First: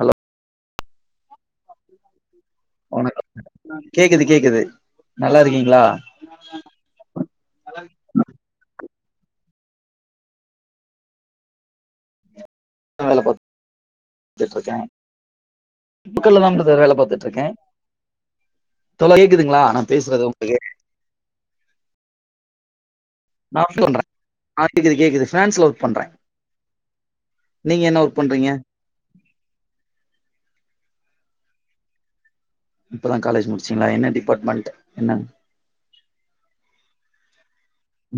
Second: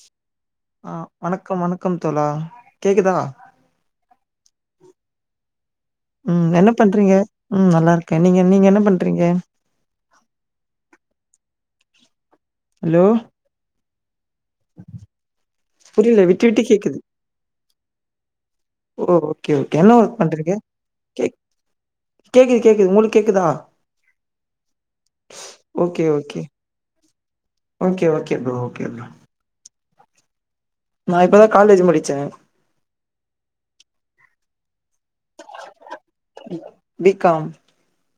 Hello ஆ வணக்கம் வணக்கம் தோழா கேக்குதா வணக்கம் கேக்குது கேக்குது நல்லா இருக்கீங்கிளா ம் என்ன பண்றீங்க ம் நல்லா இருக்கே நீங்க நீங்க என்ன பண்றீங்க ஹலோ த்துட்டுருக்க புரியல விட்டு புக்கல்லதான் விட்டு பிரதர் வேல கேக்குது பாத்துட் டுருக்கே ஓ தோழா ஓகே கேக்குதுங்களா ஓகே நா என்ன ஒர்க் பேசறது பண்றீங்க ஒங்களுக்கு கேக் கேக்குது கேக்குது உங்களுக் கேக்குதா நா பண்றே ஆ கேக்குது கேக்குது பிரான்ஸ்ல ஒர்க் ஓகே பண்றே ஓகே நீங்க என்ன ஓகே ஒர்க் ஓகே பண்றீங்க ப்ரோ ஓகே ப்ரோ நா இப்பதா காலேஜி முடிச்ச இப்பதா காலேஜி முடிச்சிங்கிளா என்ன டிபாட்மெண்ட் என்ன B B com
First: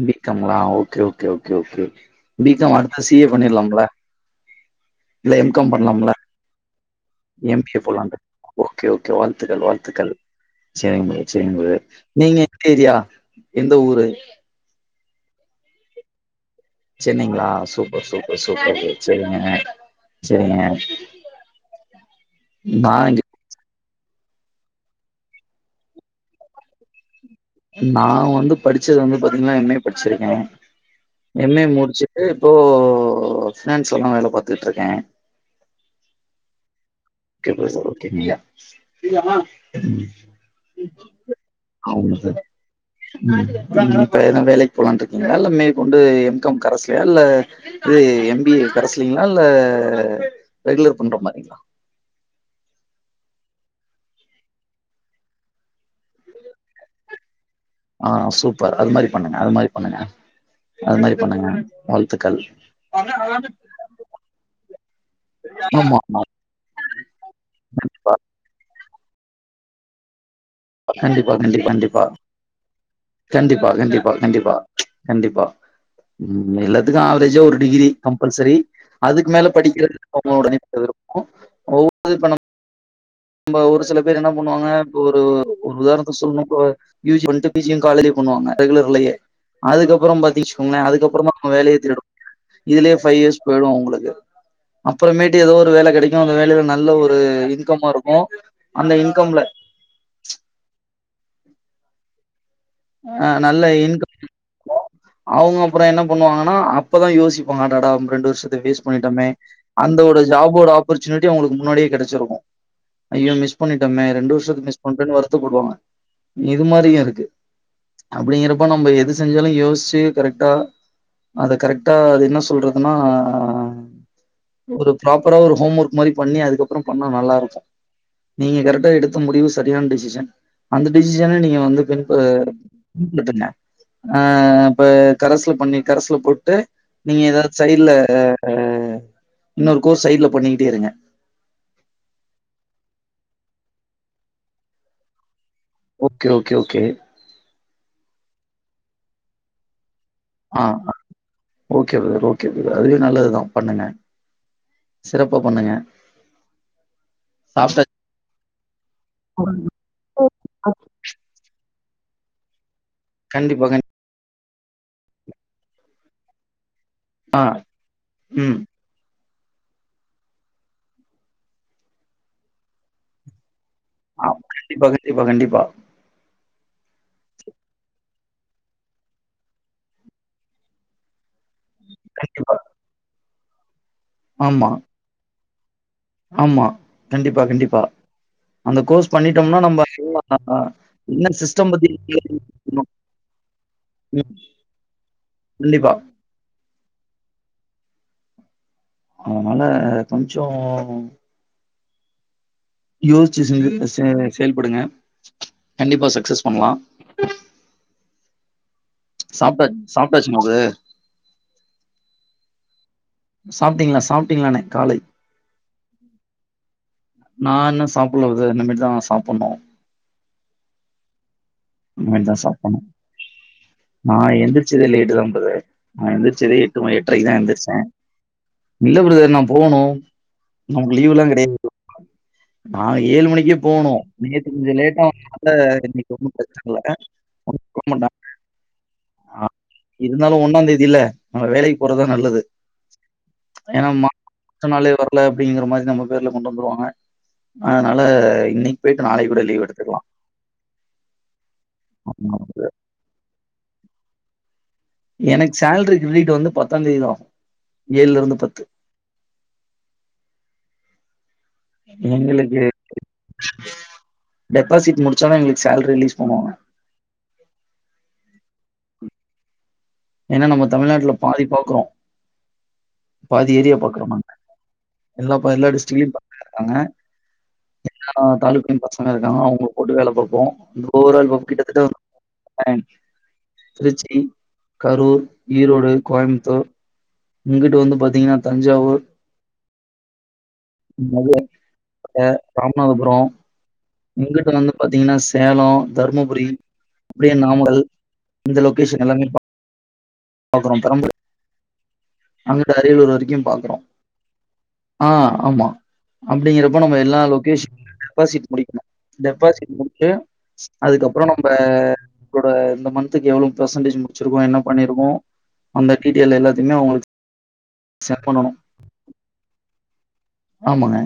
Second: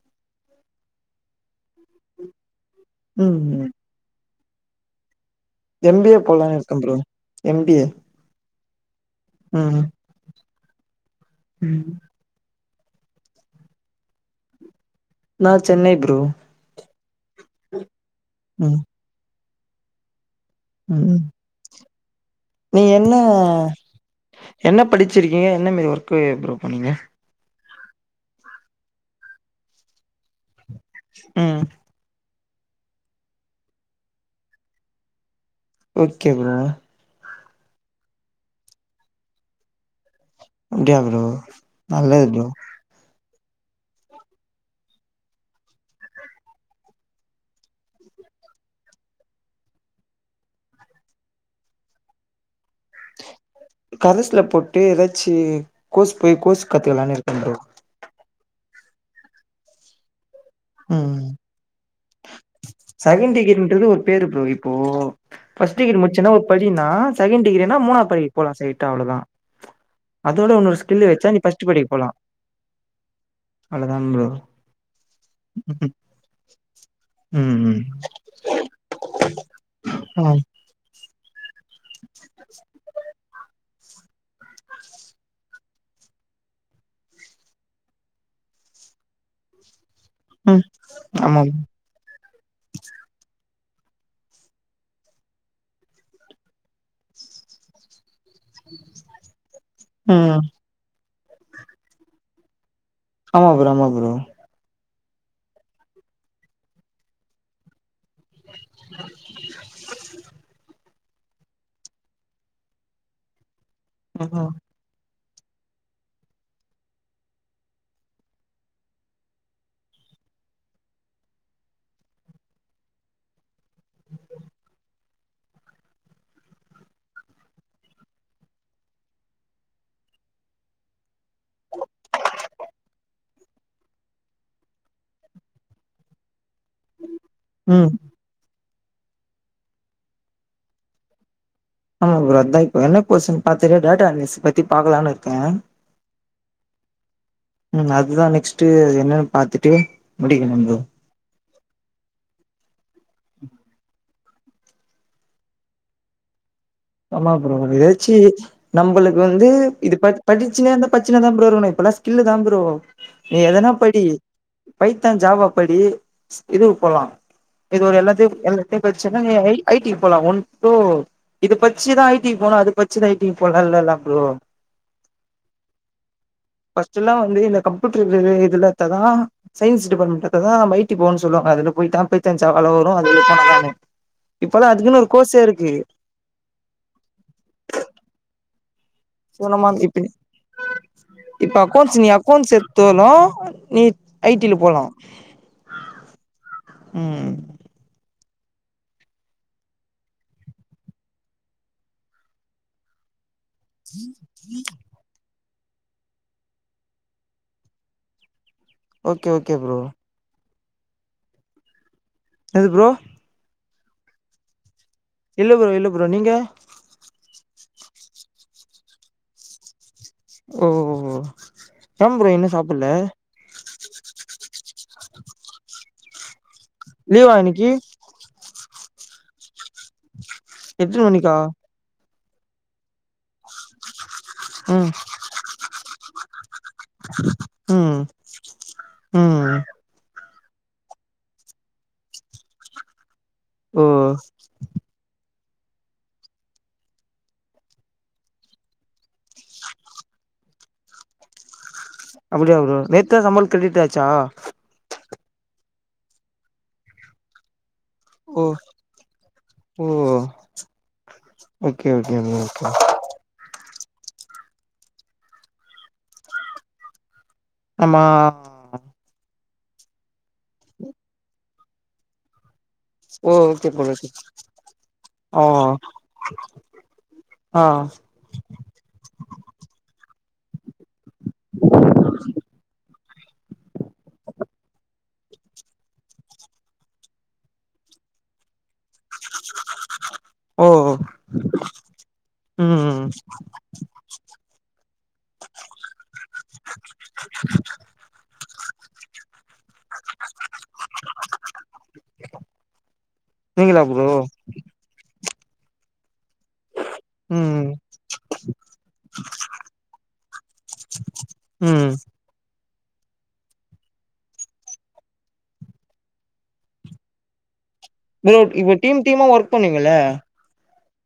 B com ங்களா okay okay okay okay B com அடுத்து சி ஏ ம் ம் பண்ணீர்லாம்ல இல்ல எம் காம் பண்ணலாம்ல போலான் இருக்கம் ப்ரோ எம் பி ஏ போலமே ஓகே ஓகே வாழ்த்துக்கள் ம் வாழ்த்துக்கள் சேரிங் ப்ரோ சேரிங் ப்ரோ ம் நீங்க எந்த ஏரியா எந்த ஊரு நா சென்னை ப்ரோ சென்னைங்ளா சூப்பர் சூப்பர் ம் சூப்பர் ப்ரோ செரிங்க அ செரிங்க ம் நீங்க நா என்ன இங்க என்ன படிச்சிருக்கீங்க என்ன மாரி ஒர்க்கு ப்ரோ போனீங்க நா வந்து படிச்சது வந்து பாத்தீங்ன்னா எம் ஏ படிச்சிருக்கே எம் ம் ஏ முடிச்சு ட்டு இப்போ ஃபினாண்ஸ்ல தா வேல பாத்துக்கிட்ருக்கே okay bro okay bro okay ம் ம் அப்டியா ப்ரோ நல்லது ப்ரோ ம் இப்ப எதனா வேலைக்கு போலான் இருக்கீங்களா இல்ல மேற்கொண்டு எம். காம் கரஸ்லயா இல்ல இது எம். பி. ஏ. கரஸ்லில்லைங்கிளா இல்ல ரெகுலர் பண்ற மாரிங்கிளா கரஸ்ல போட்டு எதாச்சி கோர்ஸ் போய் கோர்ஸ் கத்துக்கலான் இருக்க ப்ரோ ஆ சூப்பர் அது மாரி பண்ணுங்க அது மாரி பண்ணுங்க அது மாரி ம் பண்ணுங்க வாழ்த்துக்கள் செகண்ட் டிகிரின்றது ஒரு பேரு ப்ரோ இப்போ ஃபஸ்ட் ஆமா டிகிரி முட்ச்சன்னா ஒரு படினா செகண்ட் டிகிரினா ஆமா மூணாத் படிக் போலா ஸ்டெய்ட்டா அவ்ளோ தா அதோட உன்னோர் ஸ்கில்லு கண்டிப்பா வெச்சா நீ கண்டிப்பா ஃபஸ்ட் படிக் கண்டிப்பா போலா கண்டிப்பா அவ்ளோதா கண்டிப்பா ப்ரோ கண்டிப்பா கண்டிப்பா ம் எல்லாத்துக்கு ஆவ்ரேஜா ம் ஒரு ம் டிகிரி கம்பல்சரி அதுக்கு மேல படிக்கிறது ம் அவ்ங்ளோட [inaudible] [inaudible] ஒ உதவி பணம் இப்ப ஒரு சில பேர் என்னா பண்ணுவாங்க இப்ப ஒரு ஒரு உதாரணத்துக் சொல்ணு ப்ரோ யு ஜி வந்ட்டு பி ஜி யு காலேஜ்லயே பண்ணுவாங்க ரெகுலர்லயே அதுக்கப்பறோ பாத் ம் தீச்கோங்களே அதுக்கப்பறமா ஆமா அவுங்க வேலைய தேடணு இதுலயே ஃபை இயர்ஸ் போயிடு அவுங்ளுக்கு அப்பறமேட்டு எதோ ஒரு வேல கெடைக்கு அந்த வேலைல நல்ல ஒரு இன்கம்மு இருக்கு அந்த இன்கம்ல ம் ஆ ஆமா நல்ல ப்ரோ ஆமா ப்ரோ இன்கம் அவுங்க அப்பறோ என்ன பண்ணுவாங்கன்னா அப்பதா யோசிப்பாங்க அடடா ரெண்டு வர்ஷத்த வேஸ்ட் பண்ணிட்டமே அந்த ஒரு ஜாபோட ஆப் பர்ச்சுனிட்டி அவ்ங்ளுக்கு முன்னாடியே கெடச்சிருக்கு ஐய்யோ மிஸ் பண்ணிட்டமே ரெண்டு ம் வர்ஷத்த மிஸ் பண்ட்டோன் வருத்தப்படுவாங்க இது மாரியு இருக்கு அப்டிங்கிறப்ப நம்ப எது செஞ்சாலு யோஸ்ச்சு கரெக்ட்டா அது கரெக்ட்டா அது என்ன சொல்றதுன்னா ஒரு ப்ராப்பரா ஒரு ஹோம் ஒர்க் மாரி பண்ணி அதுக்கப்றோ பண்ணா நல்லாருக்கு நீங்க கரெக்டா எடுத்த முடிவு சரியான் டிசிஷன் அந்த டிசிஷன நீங்க வந்து பின் ப பின்பற்றுங்க ஆ இப்ப கரஸ்ல பண்ணி கரஸ்ல போட்டு நீங்க எதாத் ம் சைட்ல இன்னோரு கோர்ஸ் சைட்ல பண்ணிக்கிட்டே இருங்க ஆமா ப்ரோ அதா இப்ப என்ன கோர்ஸுன் பாத்துட்டு டேட்டா அனலைஸு பத்தி பாக்கலான் இருக்கே ஓகே ஓகே ஓகே ம் அதுதா நெக்ஸ்ட்டு என்னன் பாத்துட்டு முடிக்கணு ஆ bro okay brother okay brother அதுவே நல்லதுதா பண்ணுங்க சிறப்பா பண்ணுங்க ஆமா ப்ரோ சாப்ட்டா எதாச்சி நம்பளுக் வந்து இது ப படிச்சுன்னேர்ந்தா பட்ச்சின்னே தா ப்ரோ இருக்கணு இப்பல்லா ஸ்கில்லு தா ப்ரோ நீ கண்டிப்பா, எதனா கண்டிப்பா. படி பைத்தான் ஜாவா படி இதுக்கு போலா ஆ, இது ஒரு எல்லாத்தையு ம். எல்லா இப்டியே பச்சன்னா நீ ஐடிக்கு போலா ஒன் டோ இது பச்சினா ஐடி போலா அது பச்சி னா ஐடி போலால்லா இல்லல ஆ கண்டிப்பா கண்டிப்பா கண்டிப்பா பர்ஸ்ட்லா வந்து இந்த கம்ப்யூட்டர் இதுல தா எத்ததா சயின்ஸ் டிபார்ட்மெண்ட் எத்ததா நம்ம ஐடிபோ சொல்லுவங்க அதுல போய் கண்டிப்பா. [unintelligible] வேல வரு இப்பதா ஆமா, அதுக்கு இன்னு ஒரு கோசே இருக்கு ஆமா கண்டிப்பா கண்டிப்பா அந்த கோர்ஸ் சோ நம்ம வந்து இப்டி ஆ, என்ன இப்ப சிஸ்டம் பத்தி அக்கௌண்ட்ஸ் நீ அக்கௌன்ட்ஸ் தெரிஞ்சுக்கணும். எடுத்தாலும் நீ ஐ ம். டி ல போலா கண்டிப்பா ம் அதனால கொஞ்சோ யோசிச்சு சிந்தித்து செ செயல்படுங்க கண்டிப்பா சக்சஸ் பண்ணலா ஓகே ஓகே சாப்டா ப்ரோ சாப்டடாச்சுங் ப்ரதர் எது ப்ரோ சாப்பிட்டீங்களா சாப்பிட்டீங்களாணே காலை இல்ல ப்ரோ இல்ல ப்ரோ நீங்க நா இன்னு சாப்புல ப்ரதர் இனிமேட்டு தா நா சாப்பணு ஓ ஓ இனிமே தா சாப்புணு நா எந்திரச்சதே லேட்டு தா ப்ரதர் நா எந்திரச்சதே எட்டு ம எட்ரைக்கு லீவா தா இன்னைக்கு எந்தருச்சே இல்ல ப்ரதர் நா போணு நமக்கு எத்தன லீவெல்லா மணிக்கா கெடையாது நா ஏழு மணிக்கே போனு நேத்து கொஞ்சோ லேட்டா வந்தே த இன்னைக்கு ஒன்னு பிரச்சன இல்ல அ ஆமாண்டா ஆ இருந்தாலு ஒன்னா தேதில நம்ம வேலைக்கு போறதா நல்லது ஓ ஏன்னா மா அடுத்த நாளே வரு இல்ல அப்படிங்கிற மாரி நம்ம பேர்ல கொண்டு வந்துருவாங்க அதனால இன்னைக்கு போயிட்டு நாளைக்கு கூட லீவ் எடுத்துக்கலா அப்டியா ப்ரோ நேத்துதா சம்பளோ கிரெ டிட்டாச்சா எனக்கு சேலரி கிரடிட்டு வந்து பத்தா தேதிதா ஏழுல இருந்து ஓ பத்து ஓ ஓகே ஓகே ப்ரோ எங்களுக்கு ஓகே டெபாசிட் முடிச்சாதா எங்களுக்கு சேலரி ரிலீஸ் பண்ணுவாங்க ஆமா ஏன்னா நம்ம தமிழ்நாட்ல பாதி பாக்குறோ ஓ ஓகே ப்ரதர் நாங்க. எல்லா இப்ப எல்லா டிஸ்டிக்லயும் பாக்க இருக்காங்க ஆ டாலுக்குன் பசங்க இருக்காங்க அவங்கள போட்டு வேல பாப்போ ஒவர்ஆல் போ ல் கிட்டத்தட்ட [unintelligible] திருச்சி கரூர் ஈரோடு கோயம்புத்தூர் இங்குட்டு வந்து பாத்தீங்கன்னா தஞ்சாவூர் [inaudible] மதுர ம் ராமநாதபுரோ இங்கிட்டு வந்து பாத்தீங்கன்னா சேலோ தருமபுரி அப்டியே நாமகல் இந்த லொகேஷன் எல்லாமே பாத் [inaudible] அப்புறோ பெரம்பு [inaudible] அங்கிட்ட அரியலூர் வரைக்கு பாக்குறோ நீங்களா ப்ரோ ஆ ஆமா அப்டிங்கிறப்ப நம்ம எல்லா ம் லொகேஷனு டெபசிட் முடிக்கணு டெபசிட் முடிச்சு அதுக்கப்றோ நம்ம ம் ளோட இந்த மந்த்தக்கு எவ்ளோ பெர்சன்டேஜ் முடிச்சிருக்கோ என்ன பண்ணிருக்கோ அந்த டீடைல் எல்லாத்தமே அவுங்களுக்கு பிரதர் இப்ப டீம் டீமா ஒர்க் பண்ணுவீங்கள்ல ஆமாங்க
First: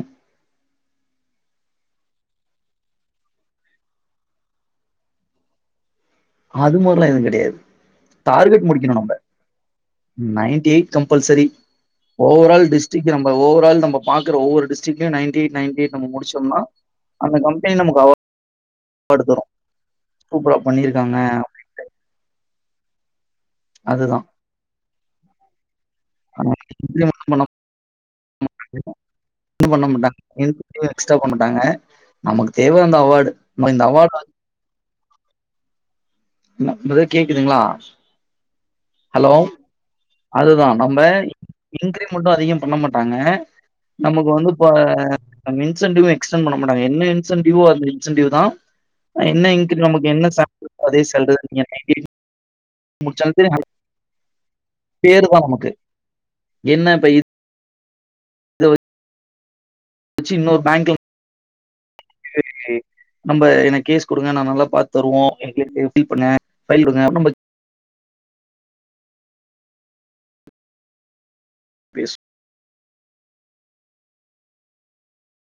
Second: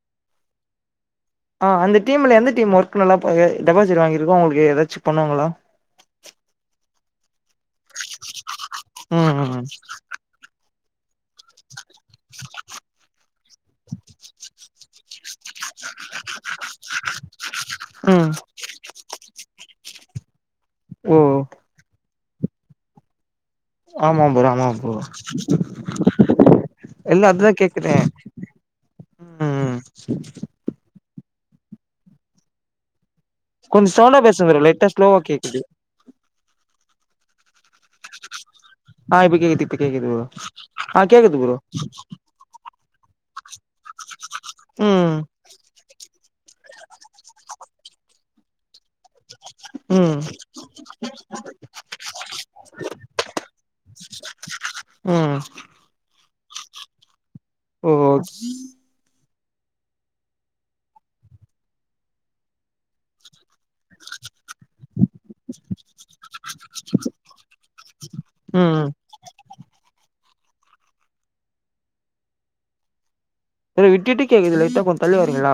ஆ அந்த டீம்ல எந்த டீம் ஒர்க் நல்லா பா டெபாசிட் வாங்கிருக்கோ அவங்களுக்கு ஏதாச்சு பண்ணுவங்களா அது மாரி எல்லா எதுவு கெடையாது டார்கெட் முடிக்கணு நம்ம ம் ninety eight compulsory overall district நம்ம ஓவரால் நம்ம பாக்குற ஒவ்வொரு டிஸ்டிக்ட் லையு நைன்டி எயிட் நைன்டி எயிட் நம்ம முடிச்சோம்னா அந்த கம்பனி நமக்கு அவார்ட் ஆ படுத்துரு சூப்பரா பண்ணிருக்காங்க ஓ ஆமா அதுதான். ப்ரோ ஆமா ப்ரோ [unintelligible] இல்ல அதுதா கேக்குறே ஒன்னு ம் பண்ண மாட்டங்க எது எக்ஸ்ட்ரா பண்ண மாட்டாங்க நமக்கு தேவ அந்த அவார்டு நம்ம இந்த கொஞ்சோ அவார்ட் சவுண்ட பேசுங்க ப்ரோ லைட்டா ஸ்லோவா கேக்குது என்ன ப்ரதர் கேக்குதுங்களா ஆ ஹலோ இப்ப கேக்குது இப்ப கேக்குது ப்ரோ அதுதா நம்ம ஆ கேக்குது ப்ரோ இன்கிரிமெண்ட்டு அதிகம் பண்ண மாட்டாங்க நமக்கு வந்து இப்ப ம் இன்சென்வ் எக்ஸ்டண் பண்ண குடுக்க மாட்டாங்க என்ன இன்சென்டிவோ அந்த இன்சென்டியூ தா என்ன இன்கி நமக்கு ம் என்ன சேல அதே சேலரி [unintelligible] பேரு தா ம் நமக்கு என்ன இப்ப இது ஓ ஓ தோ வச்சு இன்னொரு பேங்க் லோன் நம்ம எனக் கேஸ் குடுங்க நான் நல்லா பாத்து தருவோ [unintelligible] பண்ண ஃபைல் குடுங்க அப்டி நம்ம ம் ம் ஃபேஸ் ப்ரோ விட்டு விட்டு கேக்குது லைட்டா கொஞ்சோ தள்ளி வரிங்களா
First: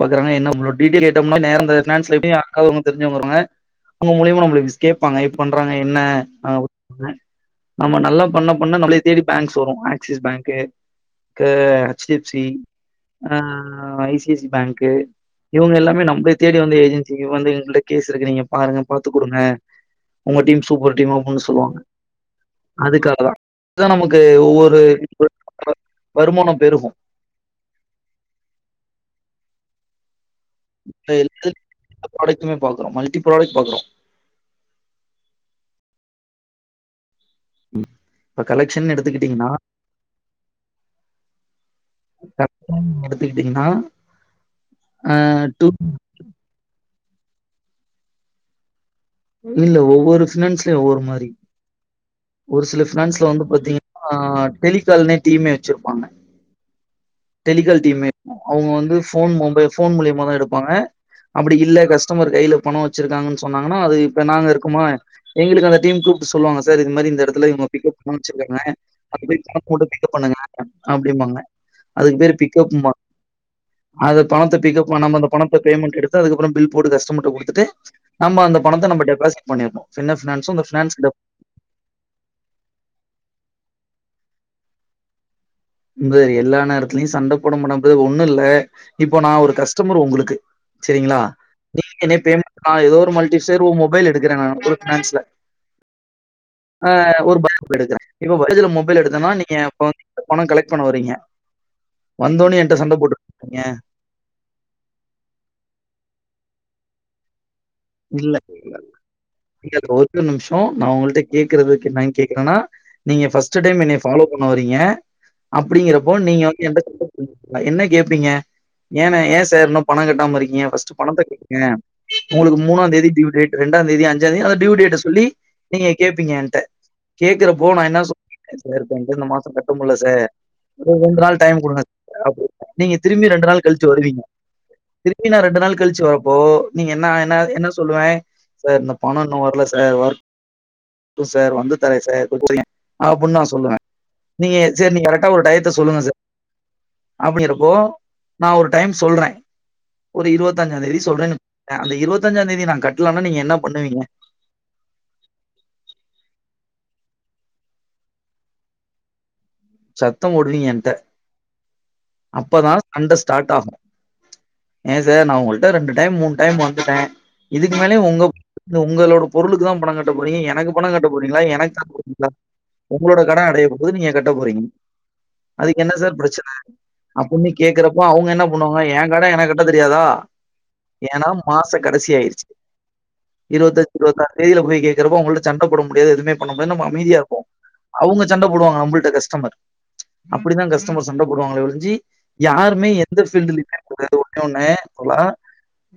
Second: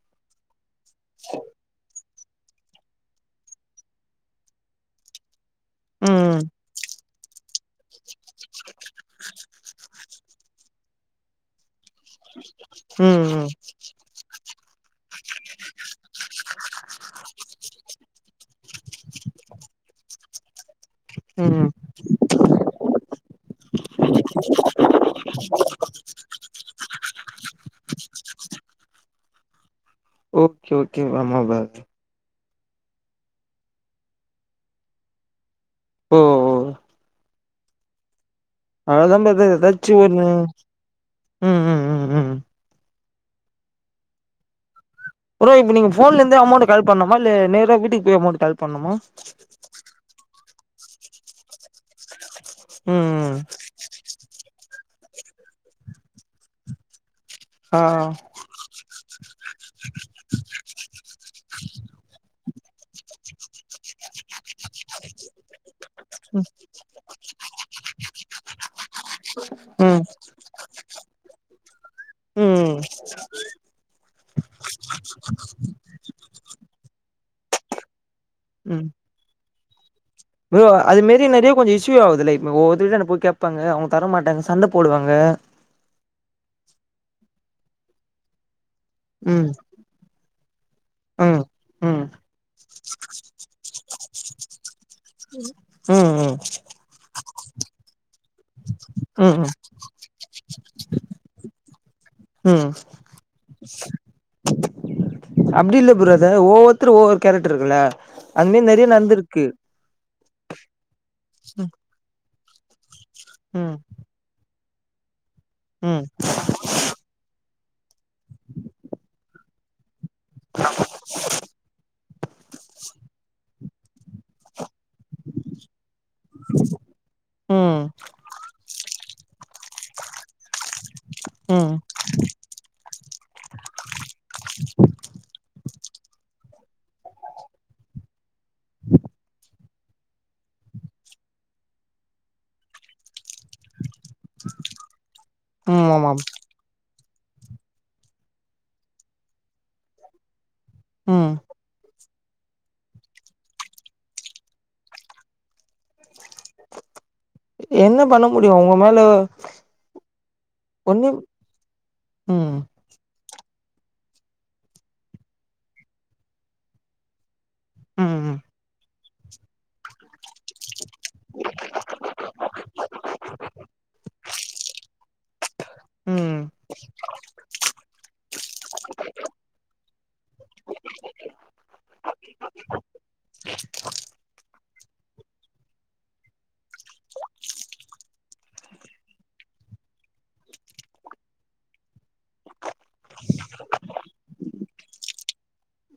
பாக்குறாங்கனா என்ன உங்களோட டிடெய்லு கேட்டோம்னா நேரா அந்த ஃபினான்ஸ் ல எப்டி அக்கா வருமோ தெரிஞ்சாவங்க வருவாங்க அவுங்க முலியமா நம்மளுக்கு கேப்பாங்க எப்டி பன்றாங்க என்ன ம் ஆமா நம்ம நல்லா பண்ண பண்ணா நம்மளே தேடி பேங்க்ஸ் வரு ஆக்சிஸ் பேங்க்கு கு ஹச் டி எஃப் சி அ ம் ஐ சி ஐ சி பேங்க்கு இவுங்க எல்லாமே நம்மல தேடி வந்து ஏஜென்சி வந்து எங்களிட்ட கேஸ் இருக்கு நீங்க பாருங்க பாத்து குடுங்க உங்க டீம் சூப்பர் டீம் ஒவ்வுனு ம் ம் சொல்லுவாங்க அதுக்காக தா அதுதா நமக்கு ஒவ்வொரு வருமானோ பெருகு ஓகே ஓகே ஆமா பிரதர் ப்ராடக்டுமே பாக்குறோ மல்டி ப்ராடக்ட் பாக்குறோ ஓ ஓ ம் அவ்ளோதா பிரதர் எதச்சு ஒன்னு ம் ம் ம் ம் நடத்துக்கிட்டீங்கன்னா ப்ரோ இப்ப நீங்க போன்ல இருந்தே அமௌண்ட் காலேட் பண்ணுமா இல்ல நேர வீட்டுக்கு போய் அமௌண்ட் காலேட் பண்ணுமா இல்ல ஒவ்வொரு பினான்ஸ்லயு ஒவ்வொரு மாரி ஒரு சில பினான்ஸ்ல ம் வந்து பாத்தீங்க ஆஹ் டெலிகால்னே டீமே வச்சிருப்பாங்க ஆ டெலிகால் டீம்மே அவுங்க வந்து போன் போன் மூலிமா தா எடுப்பாங்க அப்டி இல்ல கஸ்டமர் கையில பணம் வச்சிருக்காங்கன்னு சொன்னாங்கன்னா அது இப்ப நாங்க இருக்கோ [unintelligible] எங்களுக்கு அந்த டீம் கூப்பிட்டு சொல்லுவங்க சார் இது மாரி இந்த இடத்துல இவங்க பிக்கப் அனுப்சுருககாங்க [unintelligible] மட்ட ம் பிக்கப் பண்ணுங்க அப்டிம்பாங்க அதுக்கு பேரு பிக்கப் ம் பான்ங்க அது பணத்தை பிக்கப் பண்ணா மா நம்ம அந்த பணத்தை பேமெண்ட் எடுத்து அதுக்கப்புறோ பில் போட்டு கஸ்டமர் கிட்ட குடுத்துட்டு நம்ம அந்த ம் பணத்தை நம்ம டெபாசிட் பன்னிரணு பின் ப்ரோ அது மாரி நிறைய கொஞ்சோ ஸ் இஷயூ ஆகுதுல இதே தா கேட்பாங்க அவங்க தர மாட்டாங்க சண்ட போடுவாங்க இங்காரு எல்லா நேரத்துலயு சண்ட போட மாடது ஒண்ணு இல்ல இப்போ நா ம் ஒரு கஸ்டமர் உங்களுக்கு சரிங்களா ம் நீ ம் என் பே நா ஏதோ ஒரு மல்டிபர்ஓ மொபைல் எடுக்கிறே நா ஒரு ம் ம் ஆஹ் ஒரு பய எடுக்கறே இப்ப மொபைல் எடுத்தன்னா ம் நீங்க ம் [unintelligible] பணம் கலெக்ட் பண்ண வரீங்க வந்தோடன்னே ம் என்ட சண்ட போற்றிங்க அப்டி இல்ல பிரதர் ஒவ்வொருத்தரு ஒவ்வொரு கேரக்டர் இருக்குல்ல இல்ல அது மாரி இல்ல நெறைய நடந்திருக்கு இல்ல ப்ரோ ஓரு நிமிஷம் நா உங்களிட்ட ம் கேகறக்கு என்னு கேக்குறேன்னா நீங்க ஃபர்ஸ்டு ம் டைம் என் பாலோ பண்ண வரீங்க ம் அப்டிங்கறப்போ நீங்க வந்து எந்த என்ன கேப்பிங்க ஏன்னா ஏன் சார் இன்னு பணம் கட்டாம இருக்கீங்க ஃபர்ஸ்டு பணத்த கட்டுங்க உங்களுக்கு மூணா தேதி டியூடேட் ரெண்டாம் தேதி அஞ்சாம்ந் தேதி அந்த டியூ டேட்ட சொல்லி நீங்க கேப்பீங்க ஏண்ட கேக்குறப்போ ம் நா என்னா சொ [unintelligible] இந்த மாசோ கட்ட முட்ல சார் ஓரு ரெண்டு நாள் டைம் ம் கொடுங்க நீங்க திரும்பி ரெண்டு நாள் கழிச்சு வருவீங்க திருப்பி நா ரெண்டு நாள் கழிச்சு வரப்போ நீங்க என்ன என்ன என்ன சொல்லுவே சார் இந்த பணம் இன்னு வரல சார் ஓர்க் இல்ல சார் வந்து தர சார் அப்டின்னு நா சொல்லுவே நீங்க சேரி நீங்க கரெக்டா ஒரு டையத்தை ம் சொல்லுங்க சார் ஆமாம் அப்டிங்றபோ நா ஒரு டைம் சொல்றே ஒரு இருபத்தஞ்சாம் தேதி ம் சொல்றேன்னு அந்த இருபத்தஞ்சா தேதி நா கட்டலனா நீங்க என்ன பண்ணுவீங்க என்ன பண்ண முடியும் உங்க மேல சத்த போடுவீங்க எனட ஒன்னு ம் அப்பதா சண்ட ஸ்டார்ட் ஆகும் ஏன் சார் நான் உங்கள்ட்ட ரெண்டு டைம் மூணு டைம் வந்துட்டே இதுக்கு மேலே ம் உங்க உங்களோட பொருளுக்கு தா பணம் கட்டனு [unintelligible] எனக்கு பணம் கட்ட போறீங்கள எனக்கு தா குடுப்பிங்களா உங்களோட கடன் அடைய போது நீங்க கட்ட போறீங்க அதுக்கு என்ன சார் ம் பிரச்சன பொண்ணு கேக்குறப்போ அவங்க என்ன பண்ணுவாங்க ஏன் கடன் எனக்கு கட்ட தெரியாதா ஏன்னா மாச கடைசி ஆயிருச்சு இருப்பதஞ்சு இருபத்த ஆறு தேதியில போய் கேக்குறப்போ அவங்கள்ட்ட சண்ட போட முடியாது எதுமே பண்ண முடியாது நம்ம அமைதியா இருப்போ அவங்க சண்ட போடுவாங்க நம்மல்ட்ட கஸ்டமர் அப்டிதா கஸ்டமர் சண்ட போடுவாங்களே ஒலிஞ்சி யாருமே எந்த ஃபீல்டுலயுமே கூடாது ஒண்ணே ஒண்ணு சொல்லா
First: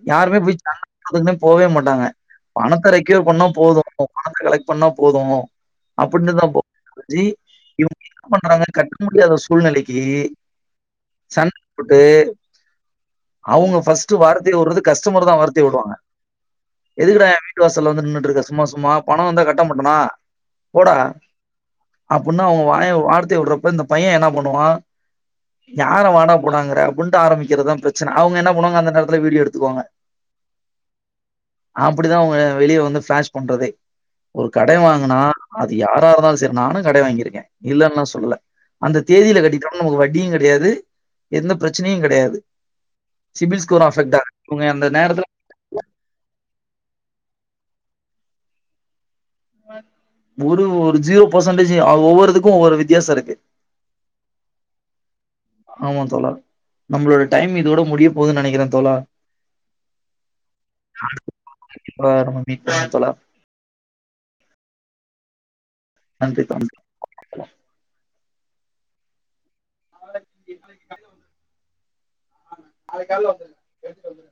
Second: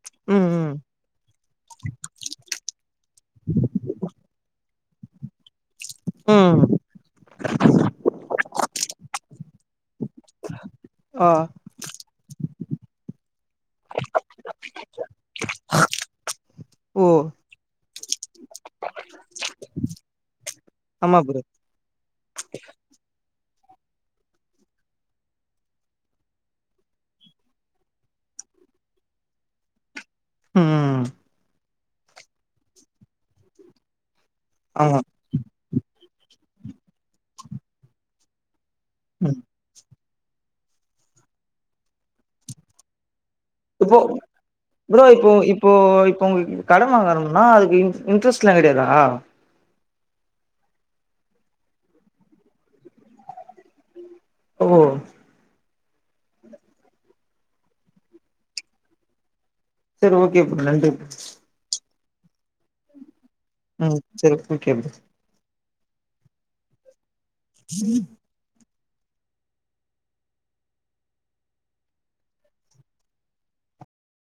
யாருமே போய் ம் சண்ட போடத போவே மாட்டாங்க பணத்த ரெக்யூர் பண்ணா போதூ பணத்த கலெக்ட் பண்ணா போதூ ம் அப்பிட்னுதா போ ம் ஜி இவங் போன மாரி கட்ட முடியாத சூழ்நிலைக்கி ஆ சண் போட்டு அவுங்க ஃபர்ஸ்ட்டு வார்த்தைய உட்றது கஸ்டமர்தா வார்த்தய உடுவாங்க ஓ எதுக்குடா ஏ வீட்டு வாசல்ல வந்து நின்னுட்ருக்க சும்மா சும்மா பணோ வந்தா கட்ட மாட்டனா போடா ஆமா ப்ரோ அப்புட்னு அவங்க வாய வார்த்தைய விடுறப்ப இந்த பையே என்ன பண்ணுவா யார வாடா போடாங்குற அப்புன்ட்டு ஆரம்பிக்கிறதா பிரச்சன அவங்க என்ன பண்ணுவாங்க அந்த நேரத்துல வீடியோ எடுத்துக்குவாங்க ம் அப்புடிதா அவங்க வெளிய வந்து ஃபிளாஷ் பண்றதே ஒரு கடைன் ஆமா வாங்குனா அது யாரா இருந்தாலு சரி நானு கடைன் வாங்கிருக்கே இல்லன்லா சொ சொல்ல அந்த ம் தேதியில கட்டிட்டம் நமக்கு வட்டியு கெடையாது எந்த பிரச்சனையு கெடையாது சிபில் ஸ்கோர் அஃபெக்டாக இவங்க அந்த நேரத்துல போ இப்போ உங்களுக்கு கடன் வாங்கணும்னா அதுக்கு இன் இன்ட்ரெஸ்ட்லா கெடையாதா ஒரு ஒரு ஜீரோ பெர்சன்டேஜு அ ஒவ்வொரிதுக்கு ஒவ்வொரு வித்தியாசோ இருக்கு ஓ ஆமா தோழா நம்மளோட டைம் இதோட முடிய போகுதுன் நெனைக்கிறே தோழா செரி ஓகே ப்ரோ நன்றி ப்ரோ [unintelligible] தோழா உம் செரி ஓகே ப்ரோ நன்றி [unintelligible] ஆ நாளைக் காலைல வந்துரு கேட்டு சொல்றே